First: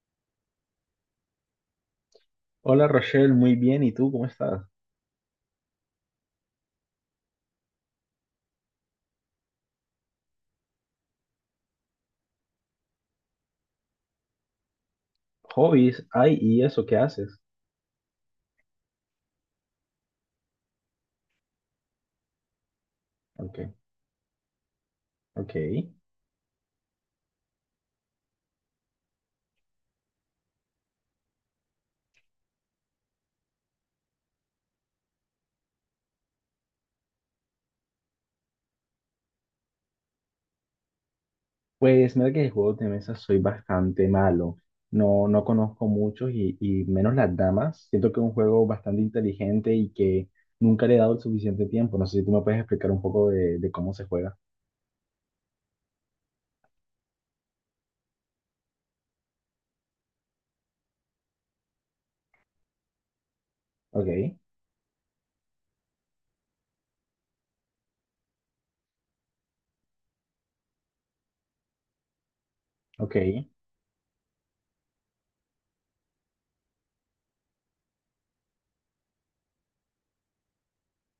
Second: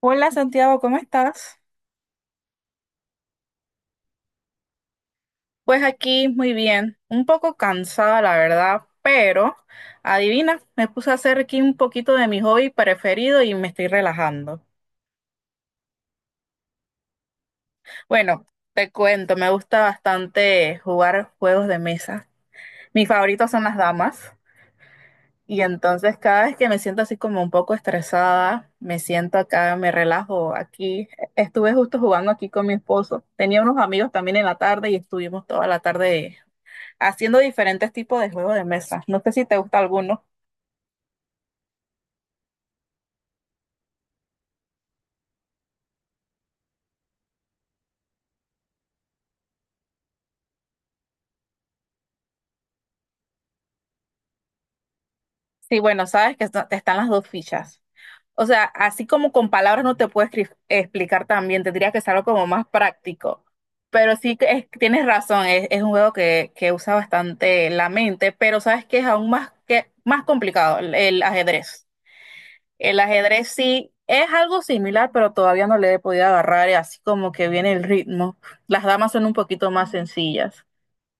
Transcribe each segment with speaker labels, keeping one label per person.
Speaker 1: Hola Santiago, ¿cómo estás?
Speaker 2: Hola Rochelle, muy bien. ¿Y tú cómo estás?
Speaker 1: Pues aquí muy bien, un poco cansada la verdad, pero adivina, me puse a hacer aquí un poquito de mi hobby preferido y me estoy relajando.
Speaker 2: ¿Hobbies? Ay, ¿y eso qué haces?
Speaker 1: Bueno, te cuento, me gusta bastante jugar juegos de mesa. Mis favoritos
Speaker 2: Ok,
Speaker 1: son las damas
Speaker 2: ok.
Speaker 1: y entonces cada vez que me siento así como un poco estresada, me siento acá, me relajo aquí. Estuve justo jugando aquí con mi esposo. Tenía unos amigos también en la tarde y estuvimos toda la tarde haciendo diferentes tipos de juegos de mesa. No sé si te gusta alguno.
Speaker 2: Pues mira que de juegos de mesa soy bastante malo. No, no conozco muchos y menos las damas. Siento que es un juego bastante inteligente y que nunca le he dado el suficiente tiempo. No sé si tú me puedes explicar un poco de cómo se juega.
Speaker 1: Sí, bueno, sabes que te están las dos fichas. O sea, así como con palabras no te puedo explicar también, tendría que ser algo como más práctico. Pero sí,
Speaker 2: Ok,
Speaker 1: tienes razón, es un juego que usa bastante la mente, pero sabes que es aún más, que, más complicado, el ajedrez. El
Speaker 2: ok.
Speaker 1: ajedrez sí es algo similar, pero todavía no le he podido agarrar, y así como que viene el ritmo. Las damas son un poquito más sencillas.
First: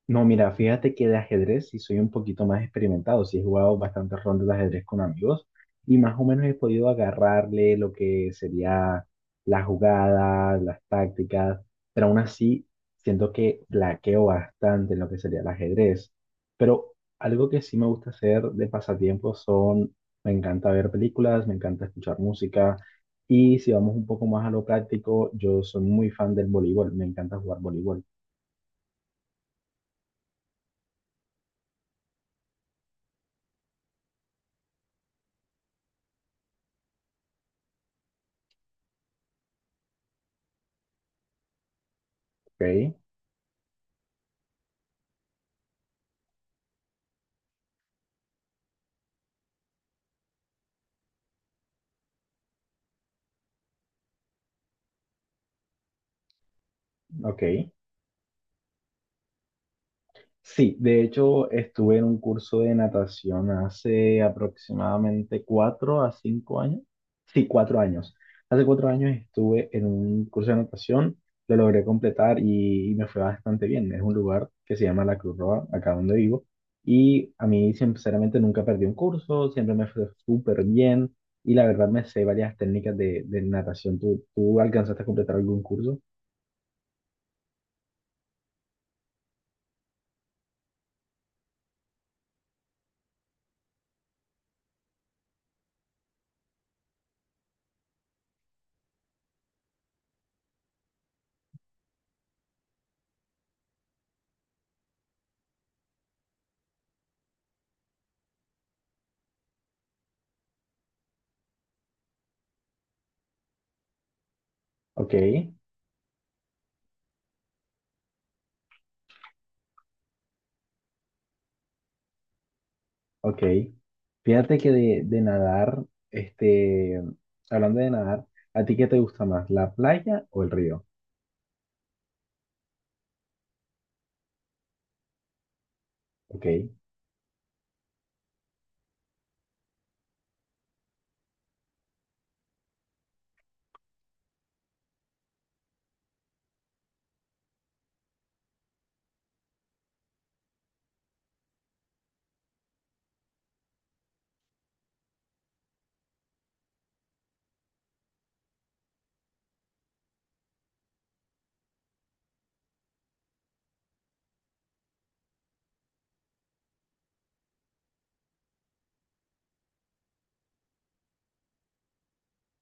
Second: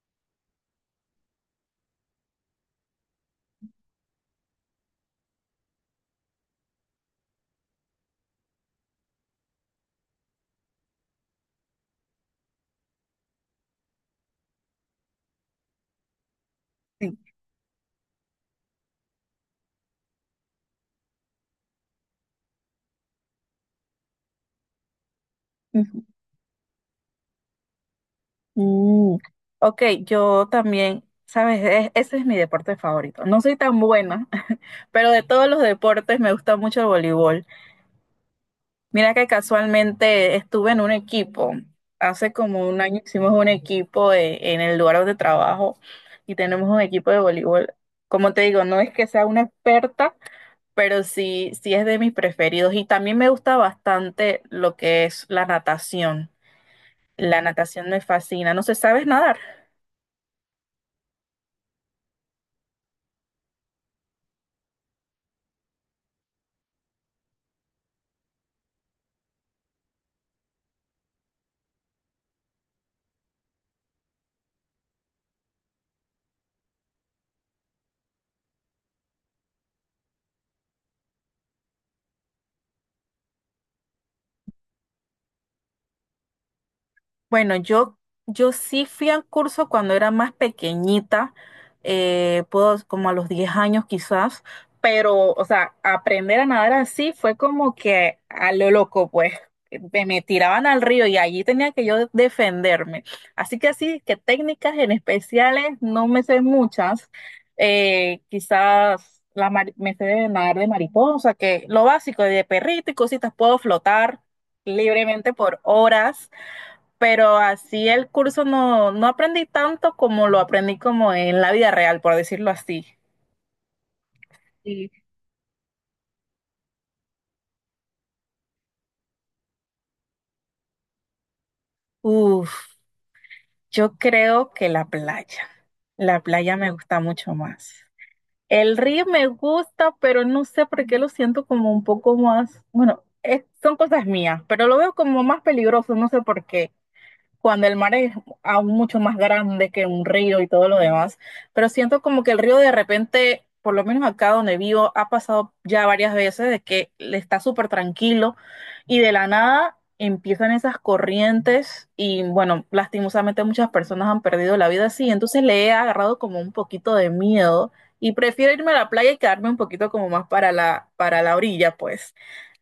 Speaker 2: No, mira, fíjate que de ajedrez sí soy un poquito más experimentado, sí he jugado bastantes rondas de ajedrez con amigos y más o menos he podido agarrarle lo que sería las jugadas, las tácticas, pero aún así siento que flaqueo bastante en lo que sería el ajedrez. Pero algo que sí me gusta hacer de pasatiempo son, me encanta ver películas, me encanta escuchar música y si vamos un poco más a lo práctico, yo soy
Speaker 1: Sí.
Speaker 2: muy fan del voleibol, me encanta jugar voleibol.
Speaker 1: Mm, ok, yo también, sabes, ese es mi deporte favorito. No soy tan buena, pero de todos los deportes me gusta mucho el voleibol. Mira que casualmente estuve en un equipo, hace como un
Speaker 2: Ok,
Speaker 1: año hicimos un equipo en el lugar donde trabajo y tenemos un equipo de voleibol. Como te digo, no es que sea una experta, pero sí, sí es de mis preferidos y también me gusta bastante lo que es la natación. La
Speaker 2: ok.
Speaker 1: natación me fascina. No sé, ¿sabes nadar?
Speaker 2: Sí, de hecho estuve en un curso de natación hace aproximadamente 4 a 5 años. Sí, 4 años. Hace 4 años estuve en un curso de natación, lo logré completar y me fue bastante bien. Es un lugar que se llama La Cruz Roja, acá donde vivo, y a mí sinceramente nunca perdí un curso, siempre me fue súper bien y la verdad me sé varias técnicas de natación. ¿¿Tú alcanzaste a completar algún curso?
Speaker 1: Bueno, yo sí fui al curso cuando era más pequeñita, puedo, como a los 10 años quizás, pero, o sea, aprender a nadar así fue como que a lo loco, pues, me tiraban al río y allí tenía que yo defenderme. Así que técnicas en especiales no me sé muchas, quizás me sé de nadar de mariposa, que lo básico de perrito y cositas, puedo flotar
Speaker 2: Ok.
Speaker 1: libremente por horas, pero así el curso no, no aprendí tanto como lo aprendí como en la vida real, por decirlo así.
Speaker 2: Ok. Fíjate que
Speaker 1: Sí.
Speaker 2: de nadar, este, hablando de nadar, ¿a ti qué te gusta más, la playa o el río?
Speaker 1: Uf, yo creo que la playa. La
Speaker 2: Ok.
Speaker 1: playa me gusta mucho más. El río me gusta, pero no sé por qué lo siento como un poco más, bueno, son cosas mías, pero lo veo como más peligroso, no sé por qué, cuando el mar es aún mucho más grande que un río y todo lo demás, pero siento como que el río de repente, por lo menos acá donde vivo, ha pasado ya varias veces de que le está súper tranquilo y de la nada empiezan esas corrientes y bueno, lastimosamente muchas personas han perdido la vida así, entonces le he agarrado como un poquito de miedo. Y prefiero irme a la playa y quedarme un poquito como más para la orilla, pues.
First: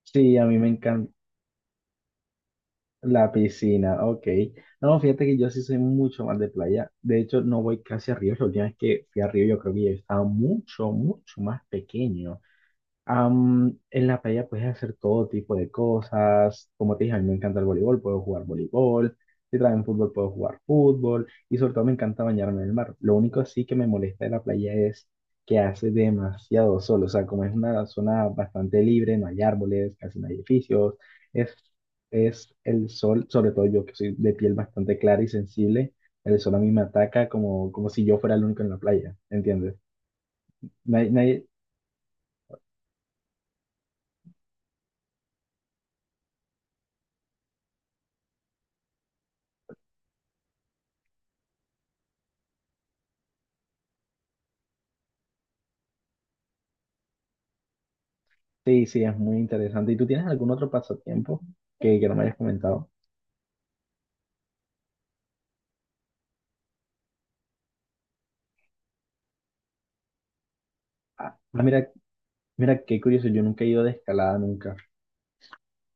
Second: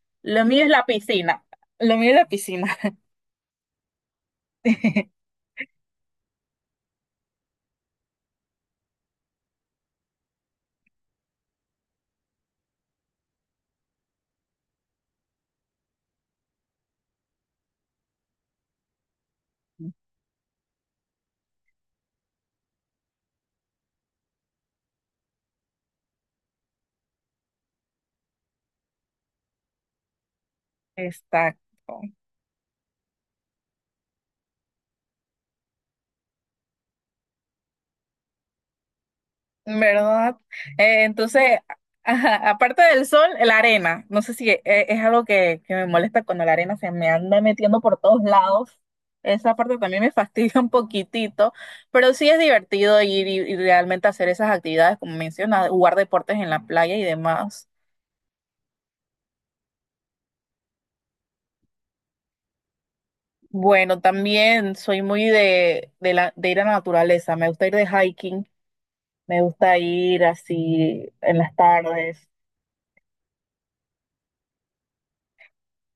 Speaker 2: Sí,
Speaker 1: Lo
Speaker 2: a mí
Speaker 1: mío es
Speaker 2: me
Speaker 1: la
Speaker 2: encanta
Speaker 1: piscina. Lo mío es la piscina.
Speaker 2: la piscina, ok. No, fíjate que yo sí soy mucho más de playa. De hecho, no voy casi a ríos. La última vez que fui a río, yo creo que yo estaba mucho, mucho más pequeño. En la playa puedes hacer todo tipo de cosas. Como te dije, a mí me encanta el voleibol, puedo jugar voleibol. Si traen fútbol, puedo jugar fútbol. Y sobre todo me encanta bañarme en el mar. Lo único sí que me molesta de la playa es que hace demasiado sol. O sea, como es una zona bastante libre, no hay árboles, casi no hay edificios. Es,
Speaker 1: Exacto.
Speaker 2: es el sol, sobre todo yo que soy de piel bastante clara y sensible, el sol a mí me ataca como, como si yo fuera el único en la playa. ¿Entiendes?
Speaker 1: ¿Verdad? Eh,
Speaker 2: Nadie, nadie-
Speaker 1: entonces, ajá, aparte del sol, la arena. No sé si es, algo que me molesta cuando la arena se me anda metiendo por todos lados. Esa parte también me fastidia un poquitito, pero sí es divertido ir y realmente hacer esas actividades, como mencionas, jugar deportes en la playa y demás.
Speaker 2: Sí, sí, es muy interesante. ¿Y tú tienes algún otro pasatiempo que no me hayas comentado?
Speaker 1: Bueno, también soy muy de ir a la naturaleza. Me gusta ir de hiking, me gusta ir así en las
Speaker 2: Mira,
Speaker 1: tardes.
Speaker 2: mira, qué curioso, yo nunca he ido de escalada, nunca.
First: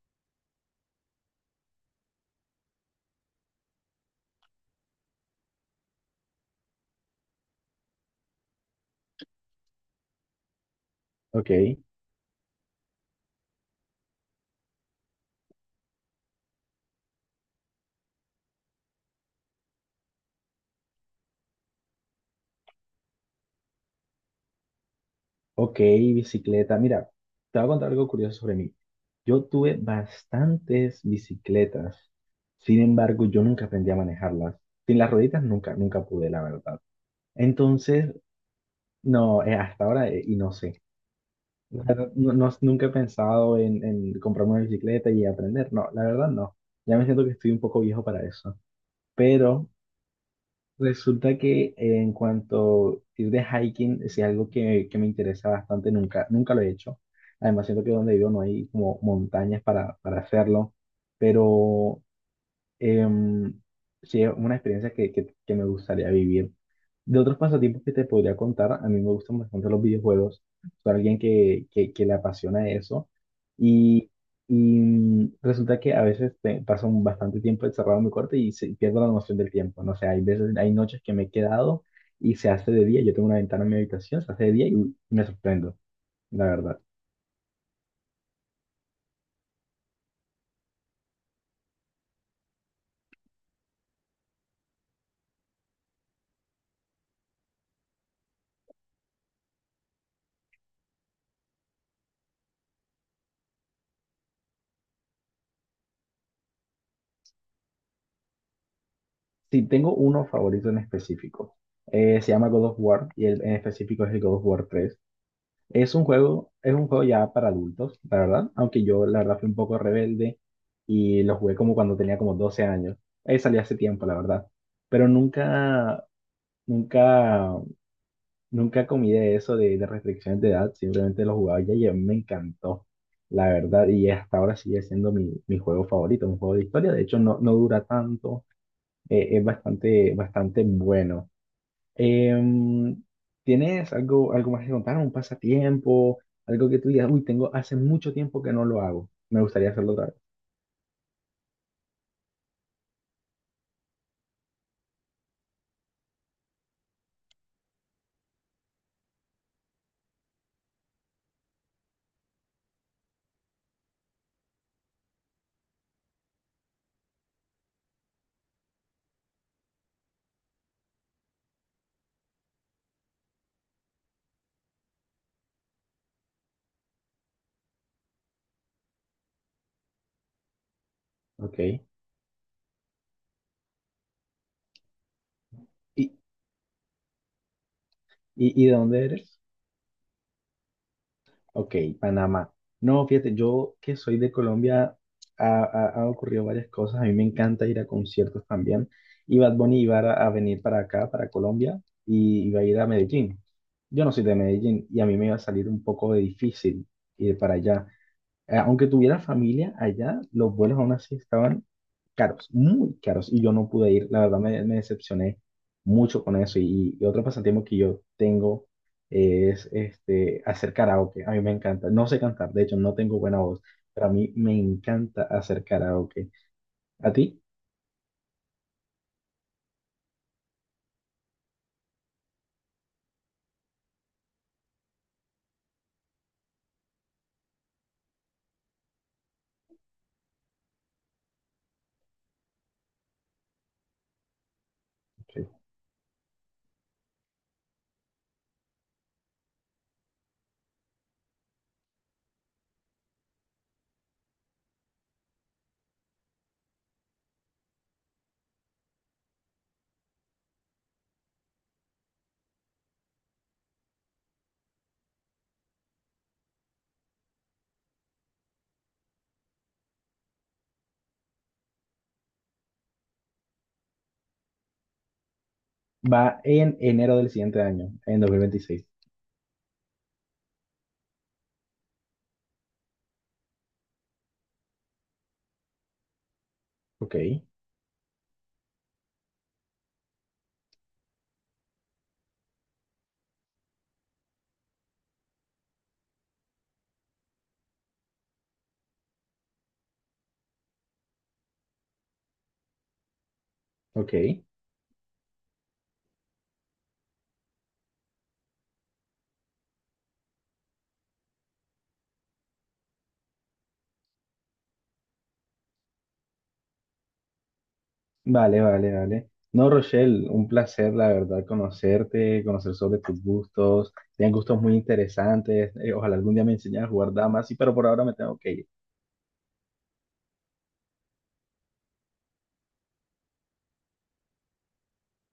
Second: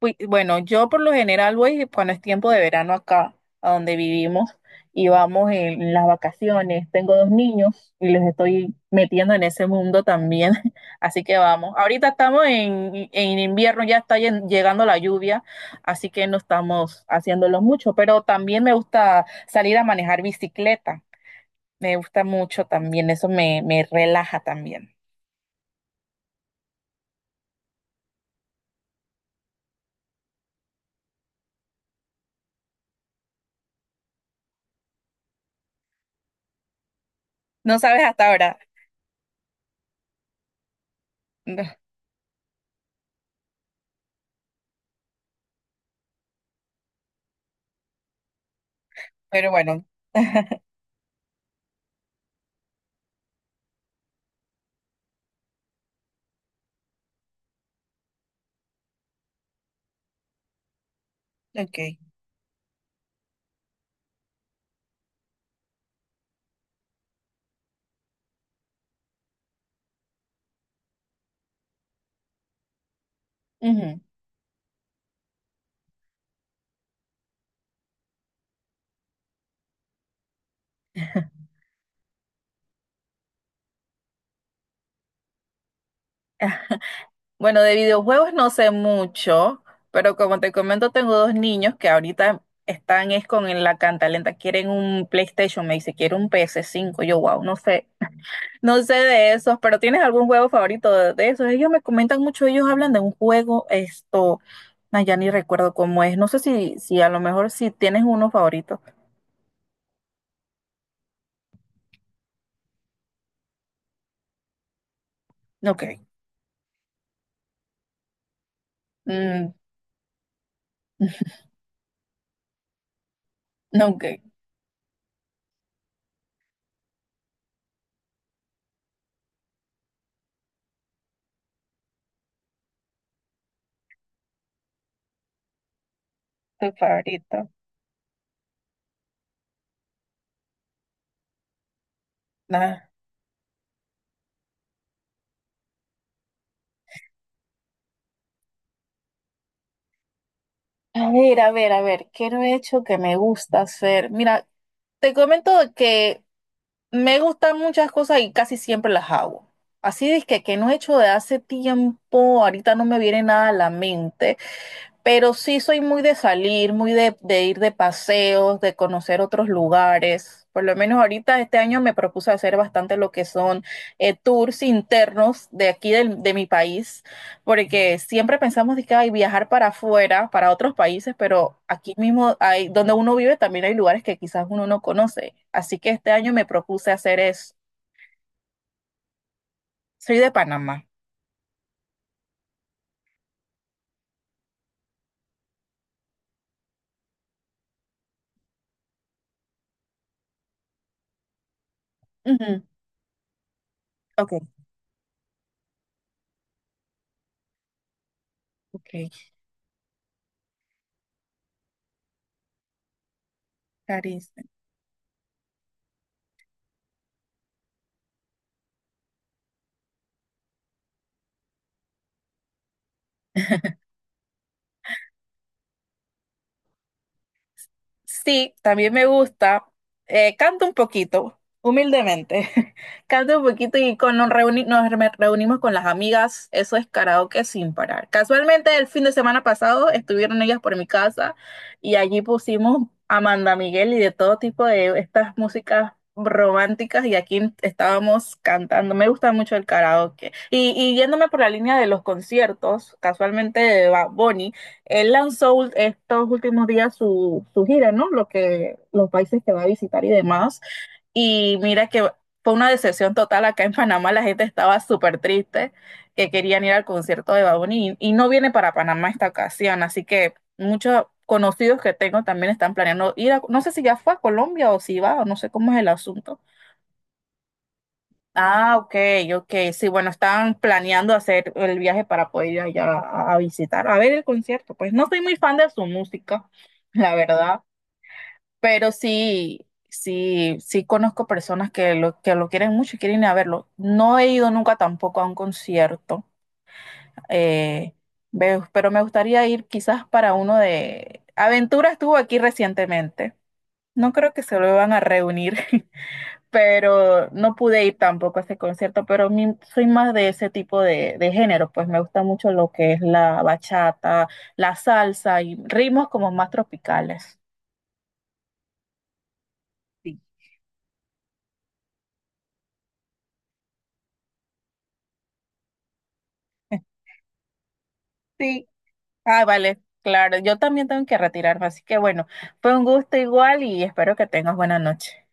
Speaker 1: Bueno, yo por lo general voy cuando es tiempo de verano acá, a donde vivimos, y vamos en las vacaciones. Tengo dos niños y los estoy metiendo en ese mundo también, así que
Speaker 2: Ok,
Speaker 1: vamos. Ahorita estamos en invierno, ya está llegando la lluvia, así que no estamos haciéndolo mucho, pero también me gusta salir a manejar bicicleta, me gusta mucho también, eso me relaja también.
Speaker 2: ok, bicicleta. Mira, te voy a contar algo curioso sobre mí. Yo tuve bastantes bicicletas, sin embargo, yo nunca aprendí a manejarlas. Sin las rueditas nunca, nunca pude, la verdad.
Speaker 1: No sabes
Speaker 2: Entonces,
Speaker 1: hasta ahora,
Speaker 2: no, hasta ahora, y no sé. La verdad, no, no- nunca he pensado en comprarme una bicicleta y aprender. No, la verdad no. Ya me siento que estoy un poco viejo para eso.
Speaker 1: pero
Speaker 2: Pero
Speaker 1: bueno.
Speaker 2: resulta que en cuanto ir de hiking es algo que me interesa bastante. Nunca, nunca lo he hecho. Además, siento que donde vivo no hay como montañas para hacerlo.
Speaker 1: Ok.
Speaker 2: Pero Em, sí, es una experiencia que me gustaría vivir. De otros pasatiempos que te podría contar, a mí me gustan bastante los videojuegos. Soy alguien que le apasiona eso.
Speaker 1: Ujú.
Speaker 2: Y, resulta que a veces paso un bastante tiempo encerrado en mi cuarto y pierdo la noción del tiempo. No sé, hay veces, hay noches que me he quedado y se hace de día. Yo tengo una ventana en mi habitación, se hace de día y me sorprendo, la verdad.
Speaker 1: Bueno, de videojuegos no sé mucho, pero como te comento, tengo dos niños que ahorita están es con la cantalenta, quieren un PlayStation, me dice, quiero un PS5, yo wow, no sé, no sé de esos, pero ¿tienes algún juego favorito de esos? Ellos me comentan mucho, ellos hablan de un juego, esto, ay, ya ni recuerdo cómo es, no sé si a lo mejor si tienes uno favorito.
Speaker 2: Sí, tengo uno favorito en específico. Se llama God of War y el en específico es el God of War 3.
Speaker 1: Ok,
Speaker 2: Es un juego ya para adultos, la verdad, aunque yo la verdad fui
Speaker 1: mm,
Speaker 2: un poco rebelde y lo jugué como cuando tenía como 12 años. Ahí salí hace
Speaker 1: ok,
Speaker 2: tiempo, la verdad. Pero nunca, nunca, nunca comí de eso de restricciones de edad, simplemente lo jugaba ya y a mí me encantó, la verdad. Y hasta ahora sigue siendo mi juego favorito, un juego de
Speaker 1: tu
Speaker 2: historia. De hecho, no,
Speaker 1: favorito.
Speaker 2: no dura tanto, es bastante, bastante bueno.
Speaker 1: Ah,
Speaker 2: Em, ¿Tienes algo, algo más que contar? ¿Un pasatiempo? Algo que tú digas, uy, tengo hace mucho tiempo que no lo hago. Me gustaría hacerlo otra vez.
Speaker 1: a ver, a ver, a ver, ¿qué no he hecho que me gusta hacer? Mira, te comento que me gustan muchas cosas y casi siempre las hago. Así es que no he hecho de hace tiempo, ahorita no me viene nada a la mente, pero sí soy muy de salir, muy de ir de paseos, de conocer otros lugares. Por lo menos ahorita este año me propuse hacer bastante lo que son tours internos de aquí de mi país, porque siempre pensamos de que hay viajar para afuera, para otros países, pero
Speaker 2: Ok.
Speaker 1: aquí mismo hay, donde uno vive también hay lugares que quizás uno no conoce. Así que
Speaker 2: Y,
Speaker 1: este año me propuse hacer eso.
Speaker 2: y de dónde eres?
Speaker 1: Soy de Panamá.
Speaker 2: Ok, Panamá. No, fíjate, yo que soy de Colombia, ha ocurrido varias cosas. A mí me encanta ir a conciertos también. Y Bad Bunny iba a venir para acá, para Colombia, y iba
Speaker 1: Ujú.
Speaker 2: a ir a Medellín. Yo no soy
Speaker 1: Ok.
Speaker 2: de Medellín y a mí me iba a salir un poco de difícil ir para allá. Aunque
Speaker 1: Ok,
Speaker 2: tuviera familia allá, los vuelos aún así estaban caros, muy caros, y yo no pude ir. La
Speaker 1: Caris.
Speaker 2: verdad me decepcioné mucho con eso. Y otro pasatiempo que yo tengo es este, hacer karaoke. A mí me encanta. No sé cantar, de hecho, no tengo buena voz, pero a mí me encanta hacer karaoke. ¿A ti?
Speaker 1: Sí, también me gusta. Canto un poquito, humildemente. Canto un poquito y con, nos, reuni- nos re- reunimos con las amigas. Eso es karaoke sin parar. Casualmente el fin de semana pasado estuvieron ellas por mi casa y allí pusimos Amanda Miguel y de todo tipo de estas
Speaker 2: Ok.
Speaker 1: músicas románticas y aquí estábamos cantando. Me gusta mucho el karaoke. Y yéndome por la línea de los conciertos, casualmente de Bonnie él lanzó estos últimos días su gira, ¿no? Los países que va a visitar y demás. Y mira que fue una decepción total. Acá en Panamá la gente estaba súper triste, que querían ir al concierto de Bad Bunny y no viene para Panamá esta ocasión. Así que muchos conocidos que tengo también están planeando ir a, no sé si ya fue a Colombia o si va, o no sé cómo es el asunto.
Speaker 2: Va en enero del siguiente año, en dos mil
Speaker 1: Ah,
Speaker 2: veintiséis.
Speaker 1: ok, ok. Sí, bueno, estaban planeando hacer el viaje para poder ir allá a, visitar, a ver el concierto. Pues no soy muy fan de su música, la
Speaker 2: Ok,
Speaker 1: verdad, pero sí, sí, sí conozco personas que lo quieren mucho y quieren ir a verlo. No he ido nunca tampoco a un concierto, eh, pero me gustaría ir quizás para uno de. Aventura estuvo aquí recientemente. No
Speaker 2: ok.
Speaker 1: creo que se lo van a reunir. Pero no pude ir tampoco a ese concierto, pero soy más de ese tipo de género, pues me gusta mucho lo que es la bachata, la salsa y ritmos como más tropicales.
Speaker 2: Vale, vale, vale. No,
Speaker 1: Sí.
Speaker 2: Rochelle, un placer, la verdad, conocerte, conocer sobre tus gustos. Tienes gustos muy interesantes. Ojalá algún día me enseñes a jugar damas, sí, pero por ahora me tengo que
Speaker 1: Sí.
Speaker 2: ir.
Speaker 1: Ah, vale, claro, yo también tengo que retirarme, así que bueno, fue un gusto igual y espero que tengas buena noche.